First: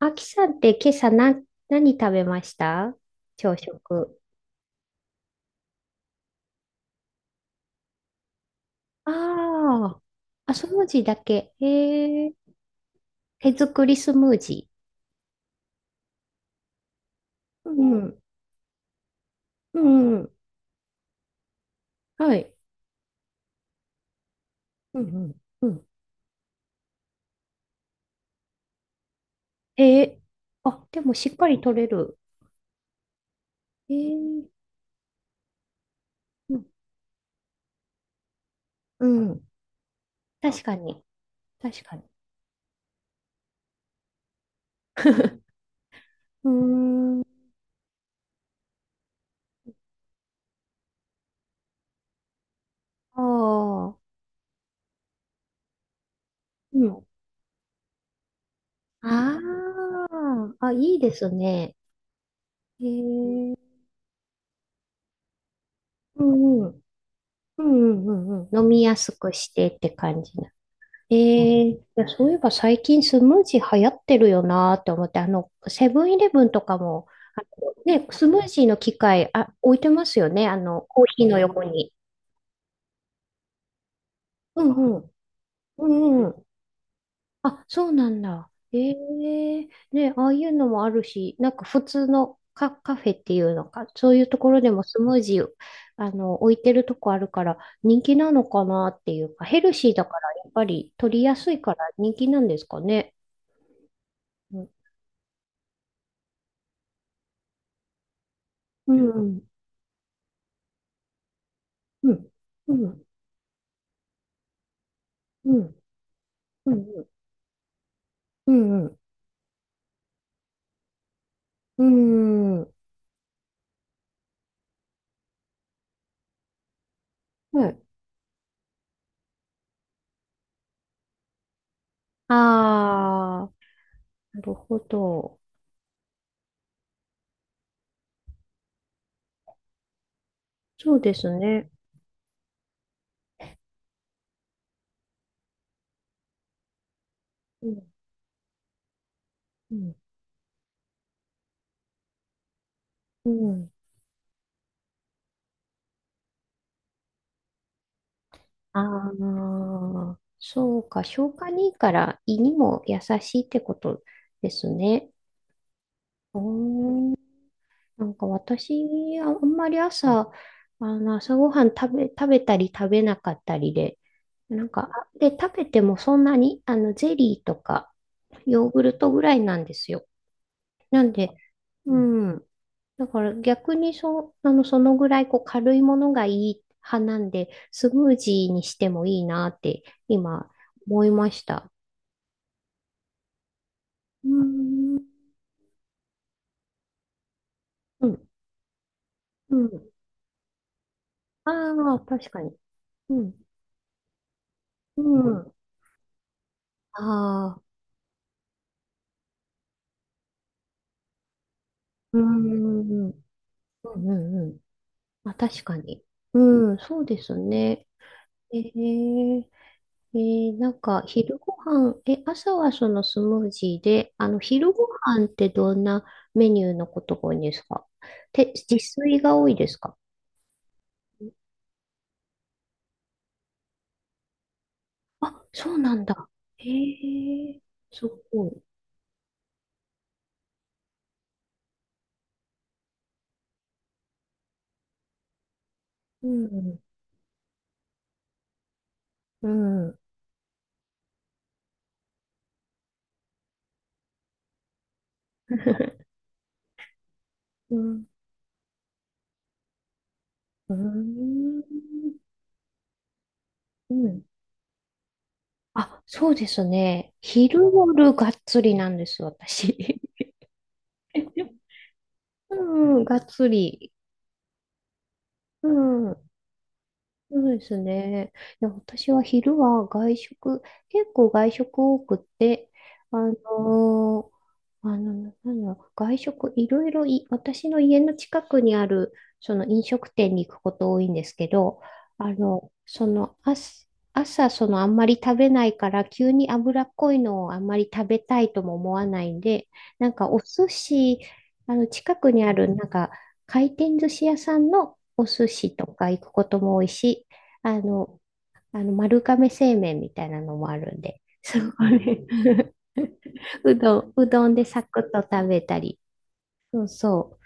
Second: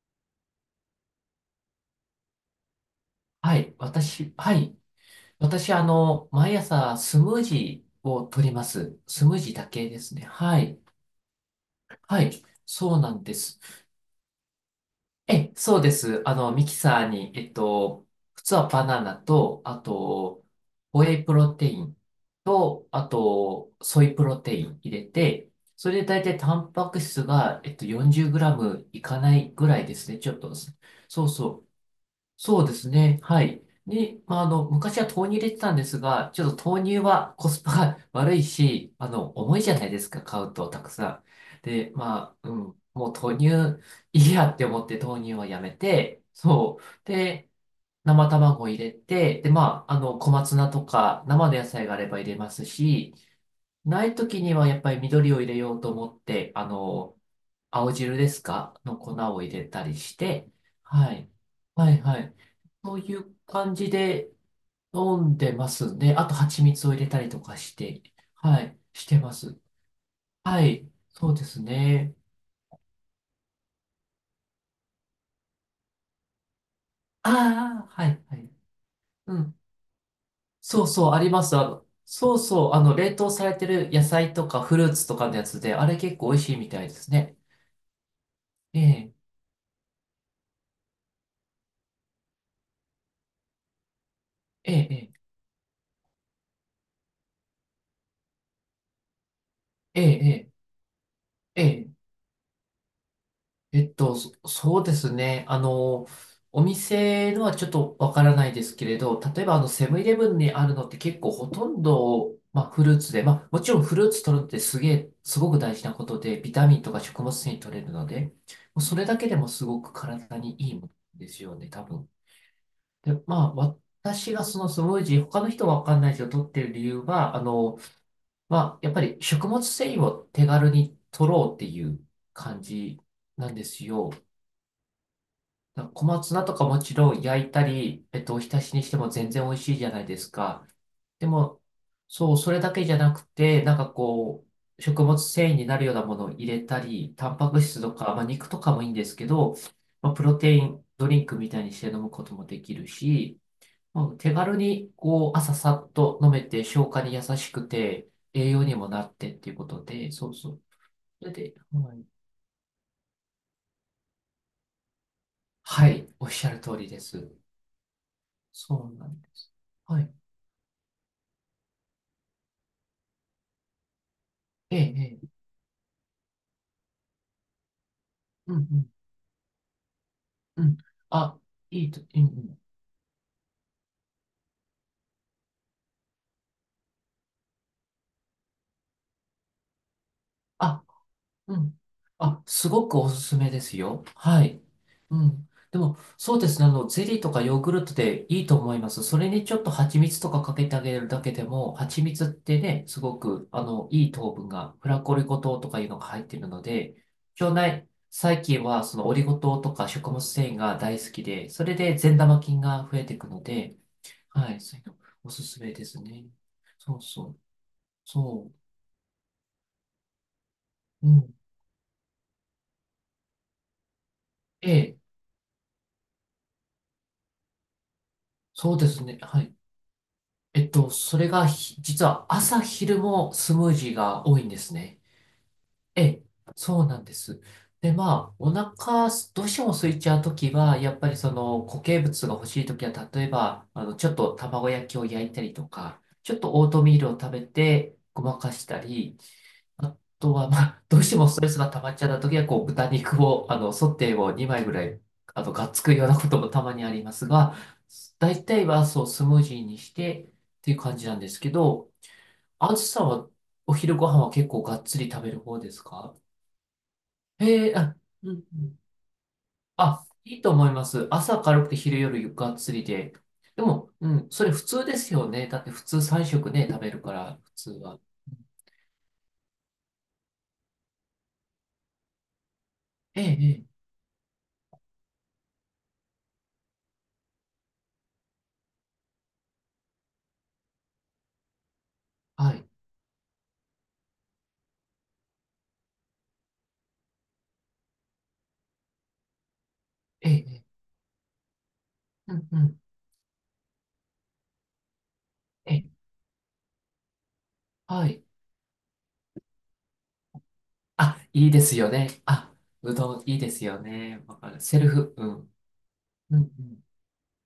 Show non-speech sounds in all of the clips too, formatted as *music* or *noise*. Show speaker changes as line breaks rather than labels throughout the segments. あきさんって今朝な、何食べました朝
はい、
食。
私、はい。私、毎朝スムージーを取ります。
あ
スムージーだけで
あ、
すね。
あ、
は
ス
い。
ムージーだけ。
は
へえ、
い。そうなんで
手
す。
作りスムージ
え、そうです。ミキサーに、
ー。うん、
普通はバナナと、あ
うん、うん
と、ホエイプロテイン
はい。
と、あと、ソイプロテイン入
う
れ
ん、
て、
うん、うん。
それで大体タンパク質が、40グラムいかないぐらいで
え
すね。
え、
ちょっと、
あ、でも
そ
し
う
っか
そ
り
う。
取れる。
そうですね。はい。
え
で、まあ、
え、
昔は豆乳入れてたんですが、ちょ
う
っ
ん、
と豆乳はコスパが *laughs* 悪いし、
うん。
重いじゃないですか、買う
確
と
か
たく
に、
さん。
確
で、
かに。
まあ、うん、もう豆乳いいやって思って豆乳はや
*laughs*
めて、
うー
そう。
ん、あ
で、生卵を入れて、で、まあ、小松菜とか生の野菜があれば入れますし、
あ、
ないときにはやっぱり緑を入れようと思って、
うん。
青汁ですかの粉を入れたり
あ
して、
あ、あ、いいで
はい。
すね。
はいはい。
え
そういう
え、
感じで飲んでますね。
う
あと蜂
ん、うん、
蜜を入れたりとか
う
して、
ん、うん、うん。うん
は
飲
い、
みや
し
す
て
く
ま
し
す。
てって感じ
はい、
え
そうです
いや、
ね。
そういえば最近スムージー流行ってるよなーって思って、セブンイレブンとかも、
あ
あの
あ、
ね、
はい
ス
は
ムー
い。
ジーの機械、
う
あ、
ん。
置いてますよね、あの、
そう
コー
そう、あ
ヒ
り
ーの
ます。
横に。
そうそう、冷凍されてる野菜と
う
かフルー
んう
ツ
ん。
とかのやつで、あ
う
れ結
んう
構美味
ん。
しいみたいですね。
あ、そうなんだ。
え
え
え、
えね、ああいうのもあるし、なんか普通のカフェっていうのか、そういうところで
え
もス
え、
ムージー、置いてるとこあるから、人気なのかなっていうか、ヘルシー
え
だ
え、
から、
え
やっ
え、
ぱり取りやすい
え
から
え。
人気なんですかね。
そ
うん。
そうですね。お店のはちょっとわからないですけ
う
れど、
ん
例えばあのセブンイレブンにあるのって結構ほとん
うん、
ど、まあ、
う
フルー
ん、
ツで、まあ、もちろんフルーツ取るのってすげえ、すご
う
く大
ん、
事なことで、ビタ
う
ミンとか
ん、
食物繊維取れるので、も
う
うそ
ん、
れだけでもすごく体にいいものですよね、多
う
分。
ん、うん、
で、まあ、私がそのスムージー、他の人はわかんないけど、取ってる理由は、
はい。
まあ、やっぱり食物繊維を手軽に取ろうっていう感じ
あ
な
あ、
んですよ。
なるほど。
なんか小松菜とかもちろん焼いたり、お浸しにしても全然美味しいじゃないですか。
そうで
で
す
も、
ね。
そう、それだけじゃなくて、なんかこう、食物繊維になるようなものを入れたり、タンパク
う
質
ん、
とか、まあ、肉とかもいいんですけど、
うん、
まあ、プロテインドリンクみたいにして飲むこともできる
う
し、
ん。
まあ、手軽にこう、朝さっと飲めて、消化に優しくて、栄養にもなってっていう
あ
ことで、
あ、
そうそう。
そうか。
そ
消
れ
化
で、
にいいか
はい、
ら胃にも優しいってことですね。
はいおっしゃる通りで
おー、
す。
なんか
そうな
私、
ん
あ
で
あん
す。
まり
はい。
朝、朝ごはん食べたり食べなかったりで、なん
え
か、
え、え
食べてもそんなに、あの、ゼリーとか、
う
ヨーグ
ん、
ルトぐらいなんですよ。
うん、うん。
なんで、
あ、いい
うう
と、うん、う
んん。
ん。
だから逆にそ、あの、そのぐらいこう軽いものがいい派なんで、スムージーにしてもいいなって今
あ、
思いまし
う
た。
ん。あ、すごくおすすめですよ。
うー
はい。
ん。
うん。でも、そうですね。ゼリーとかヨーグルト
う
で
ん。
いいと思います。それにち
う
ょっと
ん。
蜂蜜とかかけてあげるだけで
あ
も、
あ、
蜂蜜っ
確かに。
てね、すご
うん。
く、いい糖分が、フラ
う
コリゴ
ん。
糖とかいうのが入っているので、
あ
腸
あ、
内細菌は、そのオリゴ糖とか食物繊維が大好きで、それで善
うー
玉
ん。
菌が増え
うん
ていくので、
うんう
は
ん。
い、そういうのお
まあ、
すす
確
め
か
です
に。
ね。
うん、
そ
そ
う
うで
そ
す
う。
ね。
そ
え
う。
えなんか、
うん。
昼ご飯、え、朝はそのスムージーで、あの、昼
え
ご
え、
飯ってどんなメニューのことが多いんですか？て、自
そうですね。
炊が
は
多い
い。
ですか？
それがひ、実は朝昼もスムージーが多いんですね。
そうな
え
ん
え、
だ。へ
そうなんです。
え、
で、
す
まあ、
ご
お
い。
腹、どうしても空いちゃうときは、やっぱりその固形物が欲しいときは、例えば、ちょっと卵焼きを焼いたりとか、
う
ちょっとオー
ん、
トミールを食べてごまかしたり、
う
あ
ん、
とは、まあ、*laughs* どうしてもストレスが溜まっちゃったときは、こう、豚肉を、ソテーを2枚ぐらい、
*laughs*
がっつく
う
ようなこともたまにありますが、
ん、
大体は、そう、スムージーにしてって
う
いう感じなんですけ
ん、
ど、あずさんはお
う
昼ご飯
ん。
は結構がっつり食べる方です
あ、
か？
そうですね。昼
へえ、あ、
夜がっ
うんう
つり
ん。
なんです、私。
あ、いいと思います。朝軽
*laughs*
くて昼夜ゆ
う
っつり
ん、
で。
がっつ
で
り。
も、うん、それ普通ですよね。だっ
う
て普通
ん。
3食ね、食べるか
そ
ら、普
うで
通
す
は。
ね。いや、私は昼は外食、結構外食多くて、あ
ええ、
の
ええ、
ーあの、なんだろう、外食いろいろい、私の家の近くにある、その飲食店に行くこと多いんですけど、あ
はい。
の、その、朝、そのあんまり食べないから、急に脂っこいのをあんまり食べたいとも思わないんで、なんか
え
お
え、え
寿
え
司、あの、近く
う
に
ん
あ
う
る、
ん、
なんか、回転寿司屋さんのお寿
え
司
え、
とか行くことも多いし、あ
は
の、
い。
あの丸亀製麺みたいなのもあるん
あ、
で、
いい
そ
で
こ
すよね。あ、
で
うどんいいで
*laughs*
すよね。
う
わ
ど
か
ん
る。
で
セ
サ
ル
クッ
フ、う
と食
ん。
べたり。
う
そ
ん
うそ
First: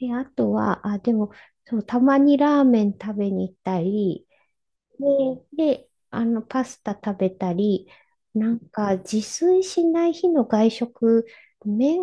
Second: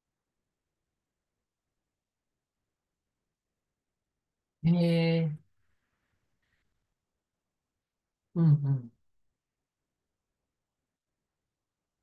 う。え、あとは、あ、でも、そう、たまにラーメン食べに行ったり、
うん。ええ、
で、あの、パスタ食べたり、
うん
な
う
ん
ん、
か、自炊しない日の外食、麺、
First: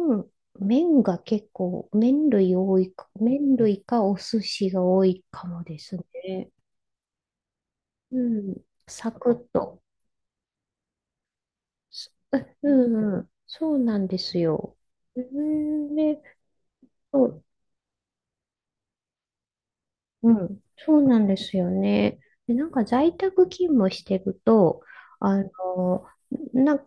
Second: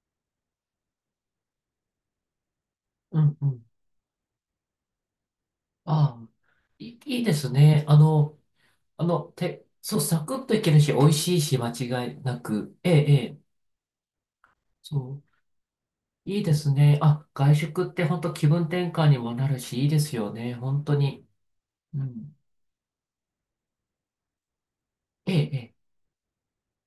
麺が結構、麺類多いか、
うんう
麺
ん。
類かお寿司が多いかもです
ああ、
ね。
いいですね。
うん、サクッと。
そう、サクッといけるし、美味しいし、間
す
違いな
う
く。ええ、
ん
え
うん、
え。
そうなんですよ。
そ
う
う。
んで、
いいですね。
そ
あ、
う、
外食って本当気分転換にもなるし、いいです
う
よね。
ん、
本当
そうなん
に。
ですよ
う
ね。
ん。
で、なんか在宅勤務してると、
ええ、
あの、
ええ。
な、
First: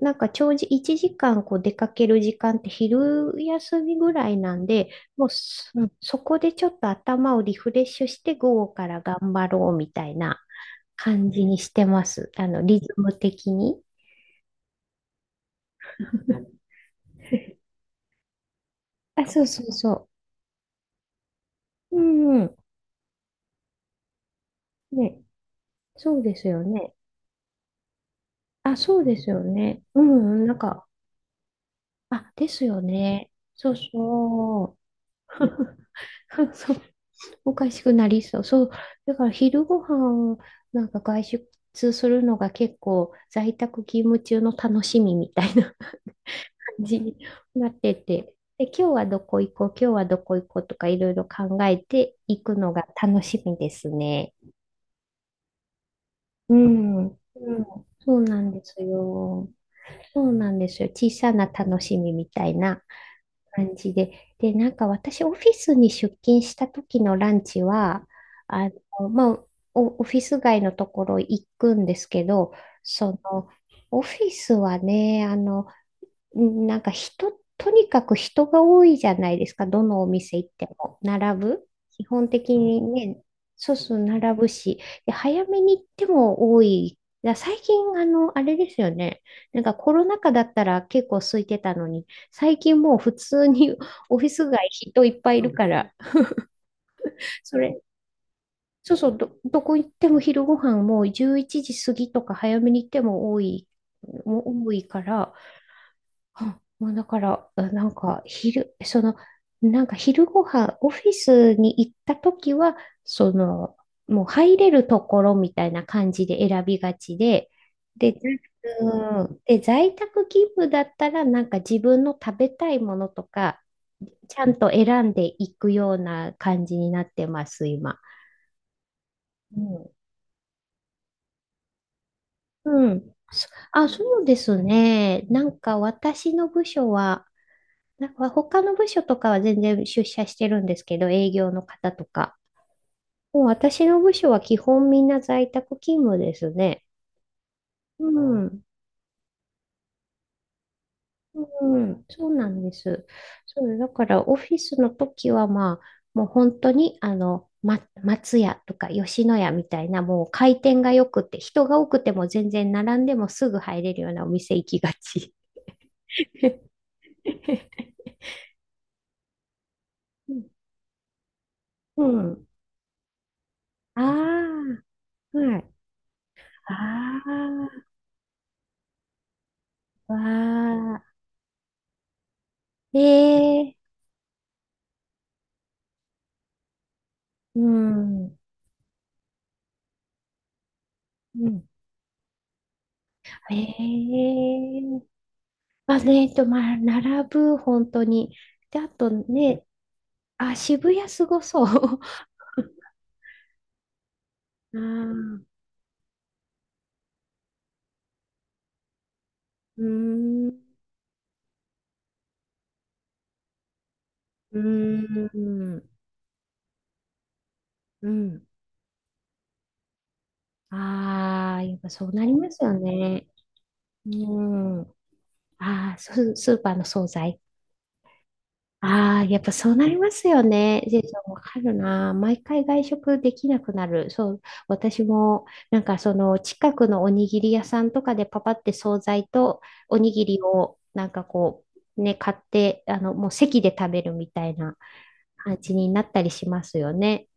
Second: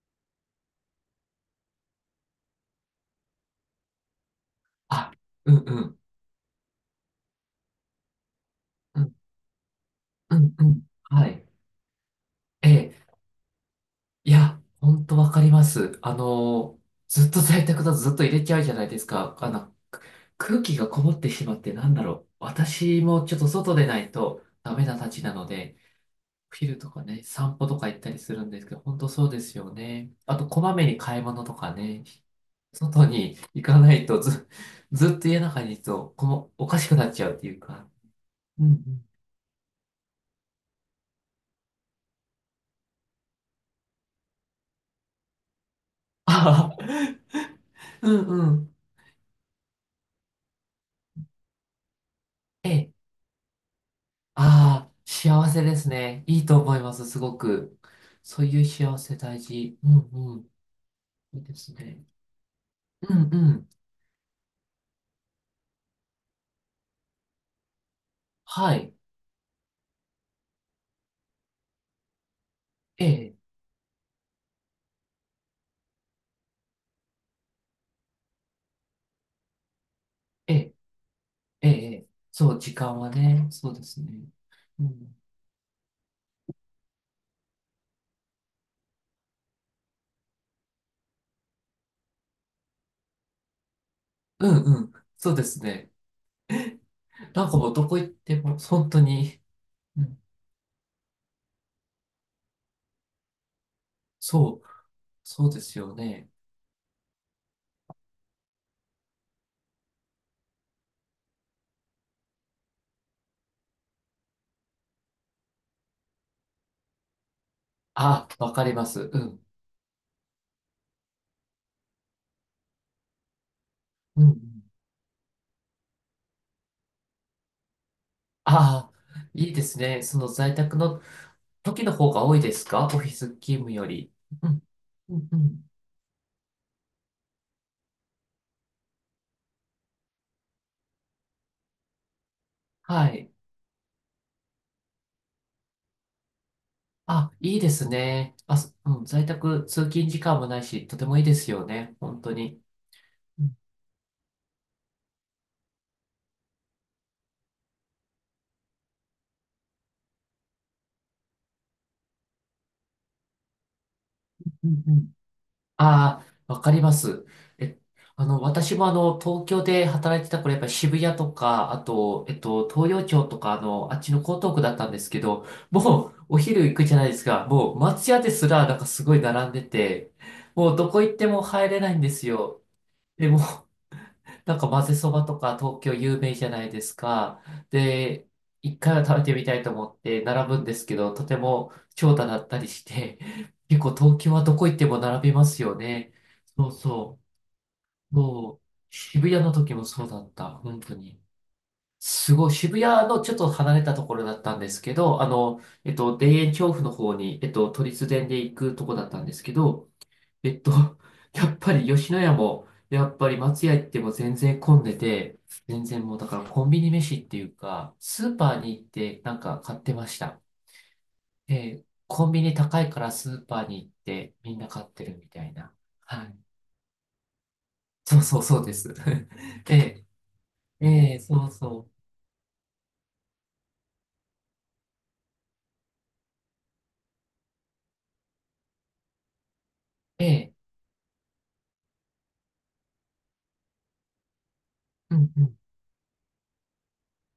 なんか長時、1時間こう出かける時間って昼休みぐらいなんで、
あ、
もう
うん
そ、
うん。
そこでちょっと頭をリフレッシュして午後から
うん、
頑張ろうみたいな
うん、うん。は
感
い。
じにしてます。あの、
え
リズ
え。
ム的に。
いや、本当わかります。
*laughs*
ずっと在宅だとずっと入れちゃうじゃないです
あ、
か。
そうそうそう。
空気がこもってしまってなん
う
だろう。
んうん。
私もちょっと外でないとダメなた
ね、
ちなので、
そうです
お
よ
昼と
ね。
かね、散歩とか行ったりするんですけ
あ、
ど、本
そう
当
で
そ
す
う
よ
ですよ
ね。う
ね。あ
んうん、
と、
なん
こま
か、
めに買い物とかね、
あ、ですよ
外
ね。
に行
そう
かないとず、
そ
ずっと
う。
家の中にい
*laughs*
ると、この、お
そう、
かしくなっちゃうって
お
いう
かし
か。
くなりそう。
う
そう。
んうん。
だから昼ご飯なんか外出するのが結構在宅勤務中の楽しみみたいな *laughs*
*laughs* ああ、
感じになって
うん
て。
う
で、
ん。
今日はどこ行こう、今日はどこ行こうとかいろいろ考えていく
え
のが
え、
楽しみですね。
ああ、幸せですね。いい
う
と思いま
ん。
す、
う
す
ん、
ごく。
そうな
そう
ん
い
で
う
す
幸せ大
よ。
事。う
そう
んうん。
なんですよ。小さ
いい
な
です
楽し
ね。
みみたいな
うんうん。
感じで。で、なんか私、オフィスに出勤した時のランチは、あ
はい。
の、まあ、おオフィス街のところ行くんですけど、
え
そ
え、
の、オフィスはね、あの、なんか人、とにかく人が多いじゃないですか、どのお店行っ
え
て
え、
も。並ぶ。
ええ、え
基
え
本
そ
的
う、時
に
間は
ね、
ね、そ
そ
う
う
で
そう、
すね。
並ぶし。
う
で、
ん
早めに行っても多い。だ最近、あの、あれですよね。なんかコロナ禍だったら結構空いてたのに、最近もう普通に *laughs* オフィス
う
街
んうん。
人いっぱ
そう
いい
で
る
す
か
ね。
ら、
なんか
そ
もう
れ、
どこ行っても、本
そう
当
そう、
に、
どこ行っ
う
ても
ん、
昼ご飯もう11時過ぎとか早めに行っても多い、も
そ
う
う、
多いから、
そうですよね。
あなんか昼、その、なんか昼ご飯、オフィスに行った時は、その、もう入れるところみたいな感じで選びがちで、で、ざ
あ、わかります。う
うん
ん。
で、在宅勤務だったら、なんか自分の食べたいものとか、
うんう
ちゃん
ん。
と選んでいくような感じになってます、今。
ああ、いい
う
です
ん。
ね。その在宅の時の方が多いです
う
か？オフィ
ん。
ス勤務より。
そうで
う
す
ん。う
ね。
んう
なん
ん。
か私の部署は、なんか他の部署とかは全然出社してるんですけど、営業の方とか。
はい。
もう私の部署は基本みんな在宅勤務ですね。
あ、いいです
う
ね。
うん。
あ、
ん。
そうん、在宅通勤時間もないし、とてもいいですよ
う
ね。
ん。
本
そ
当
うな
に。
んです。
うん
そう、だからオフィスの時はまあ、もう本当にあの、ま、松屋とか吉野家みたいなもう回転が良くて、人が多くても全然並んでもすぐ入れるようなお店行
う
き
ん
が
うん
ち。
ああ、わかります。え、私も東京で働いて
う
た
ん。
頃、やっぱり渋谷とか、あ
う
と、
ん
東洋町とか、あ
あ
っちの江東区だったんですけ
あ、
ど、
はい。
もう、お昼行くじゃないですか、もう、
あ
松屋ですら、なんかすごい並んでて、
あ、
もう、ど
わ
こ
あ。
行っても入れないんですよ。でも、
ええ
なんか混ぜそばとか東京有名じゃないですか。
う
で、
ん。
一回は食べてみたいと思って並ぶんですけど、とて
うん。
も長蛇だったりして、*laughs* 結構東
え
京はどこ行っても
え
並びますよ
まあ
ね。
ね、えっと、
そう
まあ、
そ
並ぶ、本当
う。
に。
もう、
で、あと
渋谷の
ね、
時もそうだった。
あ、
本
渋
当
谷
に。
すごそう。
すごい、渋
*laughs*
谷のちょっと離れたところだったんで
ああ、
すけど、
う
田園調布の方に、都立電で行くとこだったんですけ
ー
ど、
ん、
え
う
っと、*laughs* やっぱり吉野家も、やっぱり松屋行っても全然混んで
ー
て、
ん、
全然もうだからコンビニ飯っていうか、
う
スー
ん。
パーに行ってなんか買ってました。
ああ、やっ
え
ぱそうな
コ
り
ンビ
ま
ニ
すよ
高いから
ね。
スーパーに行って
う
みんな
ん。
買ってるみたいな。
ああ、
はい。
スーパーの惣菜。
そうそうそうです。
ああ、
*laughs*
やっぱそ
え
うなり
え、
ますよね。ジェイ
ええ、
さんわ
そう
かる
そ
な。毎回外食できなくなる。そう、私も、なんかその近くのおにぎり屋さんとかでパパって惣菜とおにぎ
う。え
り
え、
をなんかこう、ね、買って、あの、もう席で食べるみたいな
うんう
感
ん。
じになったりしますよね。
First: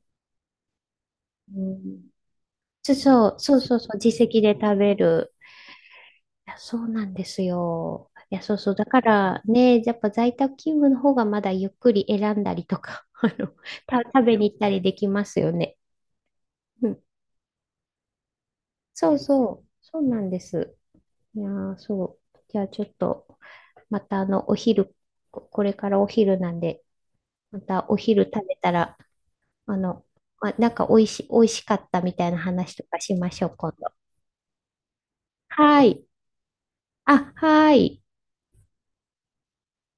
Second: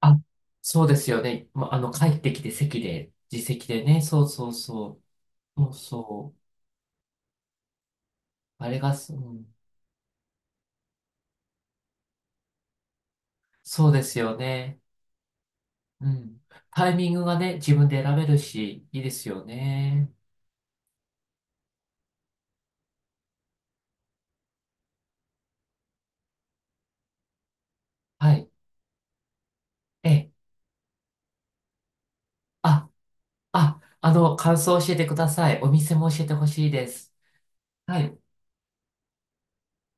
あ、そうですよね。
う
まあ、帰
ん、
ってきて席
そう
で、
そう、
自
そう
席
そう
で
そう、
ね。
自
そう
席
そう
で食べ
そ
る。
う。そうそう。
いや、そうなんですよ。いや、そう
あ
そう。
れ
だ
が
か
う
ら
ん
ね、やっぱ在宅勤務の方がまだゆっくり選んだりとか、*laughs* あの、
そうです
食べ
よ
に行ったり
ね。
できますよね。
うん。
う
タイ
ん。
ミングがね、自分で選べるし、いいで
そう
すよ
そう。そう
ね。
なんです。いやー、そう。じゃあちょっと、またあの、お昼、これからお昼なんで、またお昼
は
食
い。
べたら、あの、
ええ。
ま、おいしかったみたいな話と
あ、
かしましょう、今度。
感想を教えてください。お
は
店
い。
も教えてほしいです。
あ、は
は
い。
い。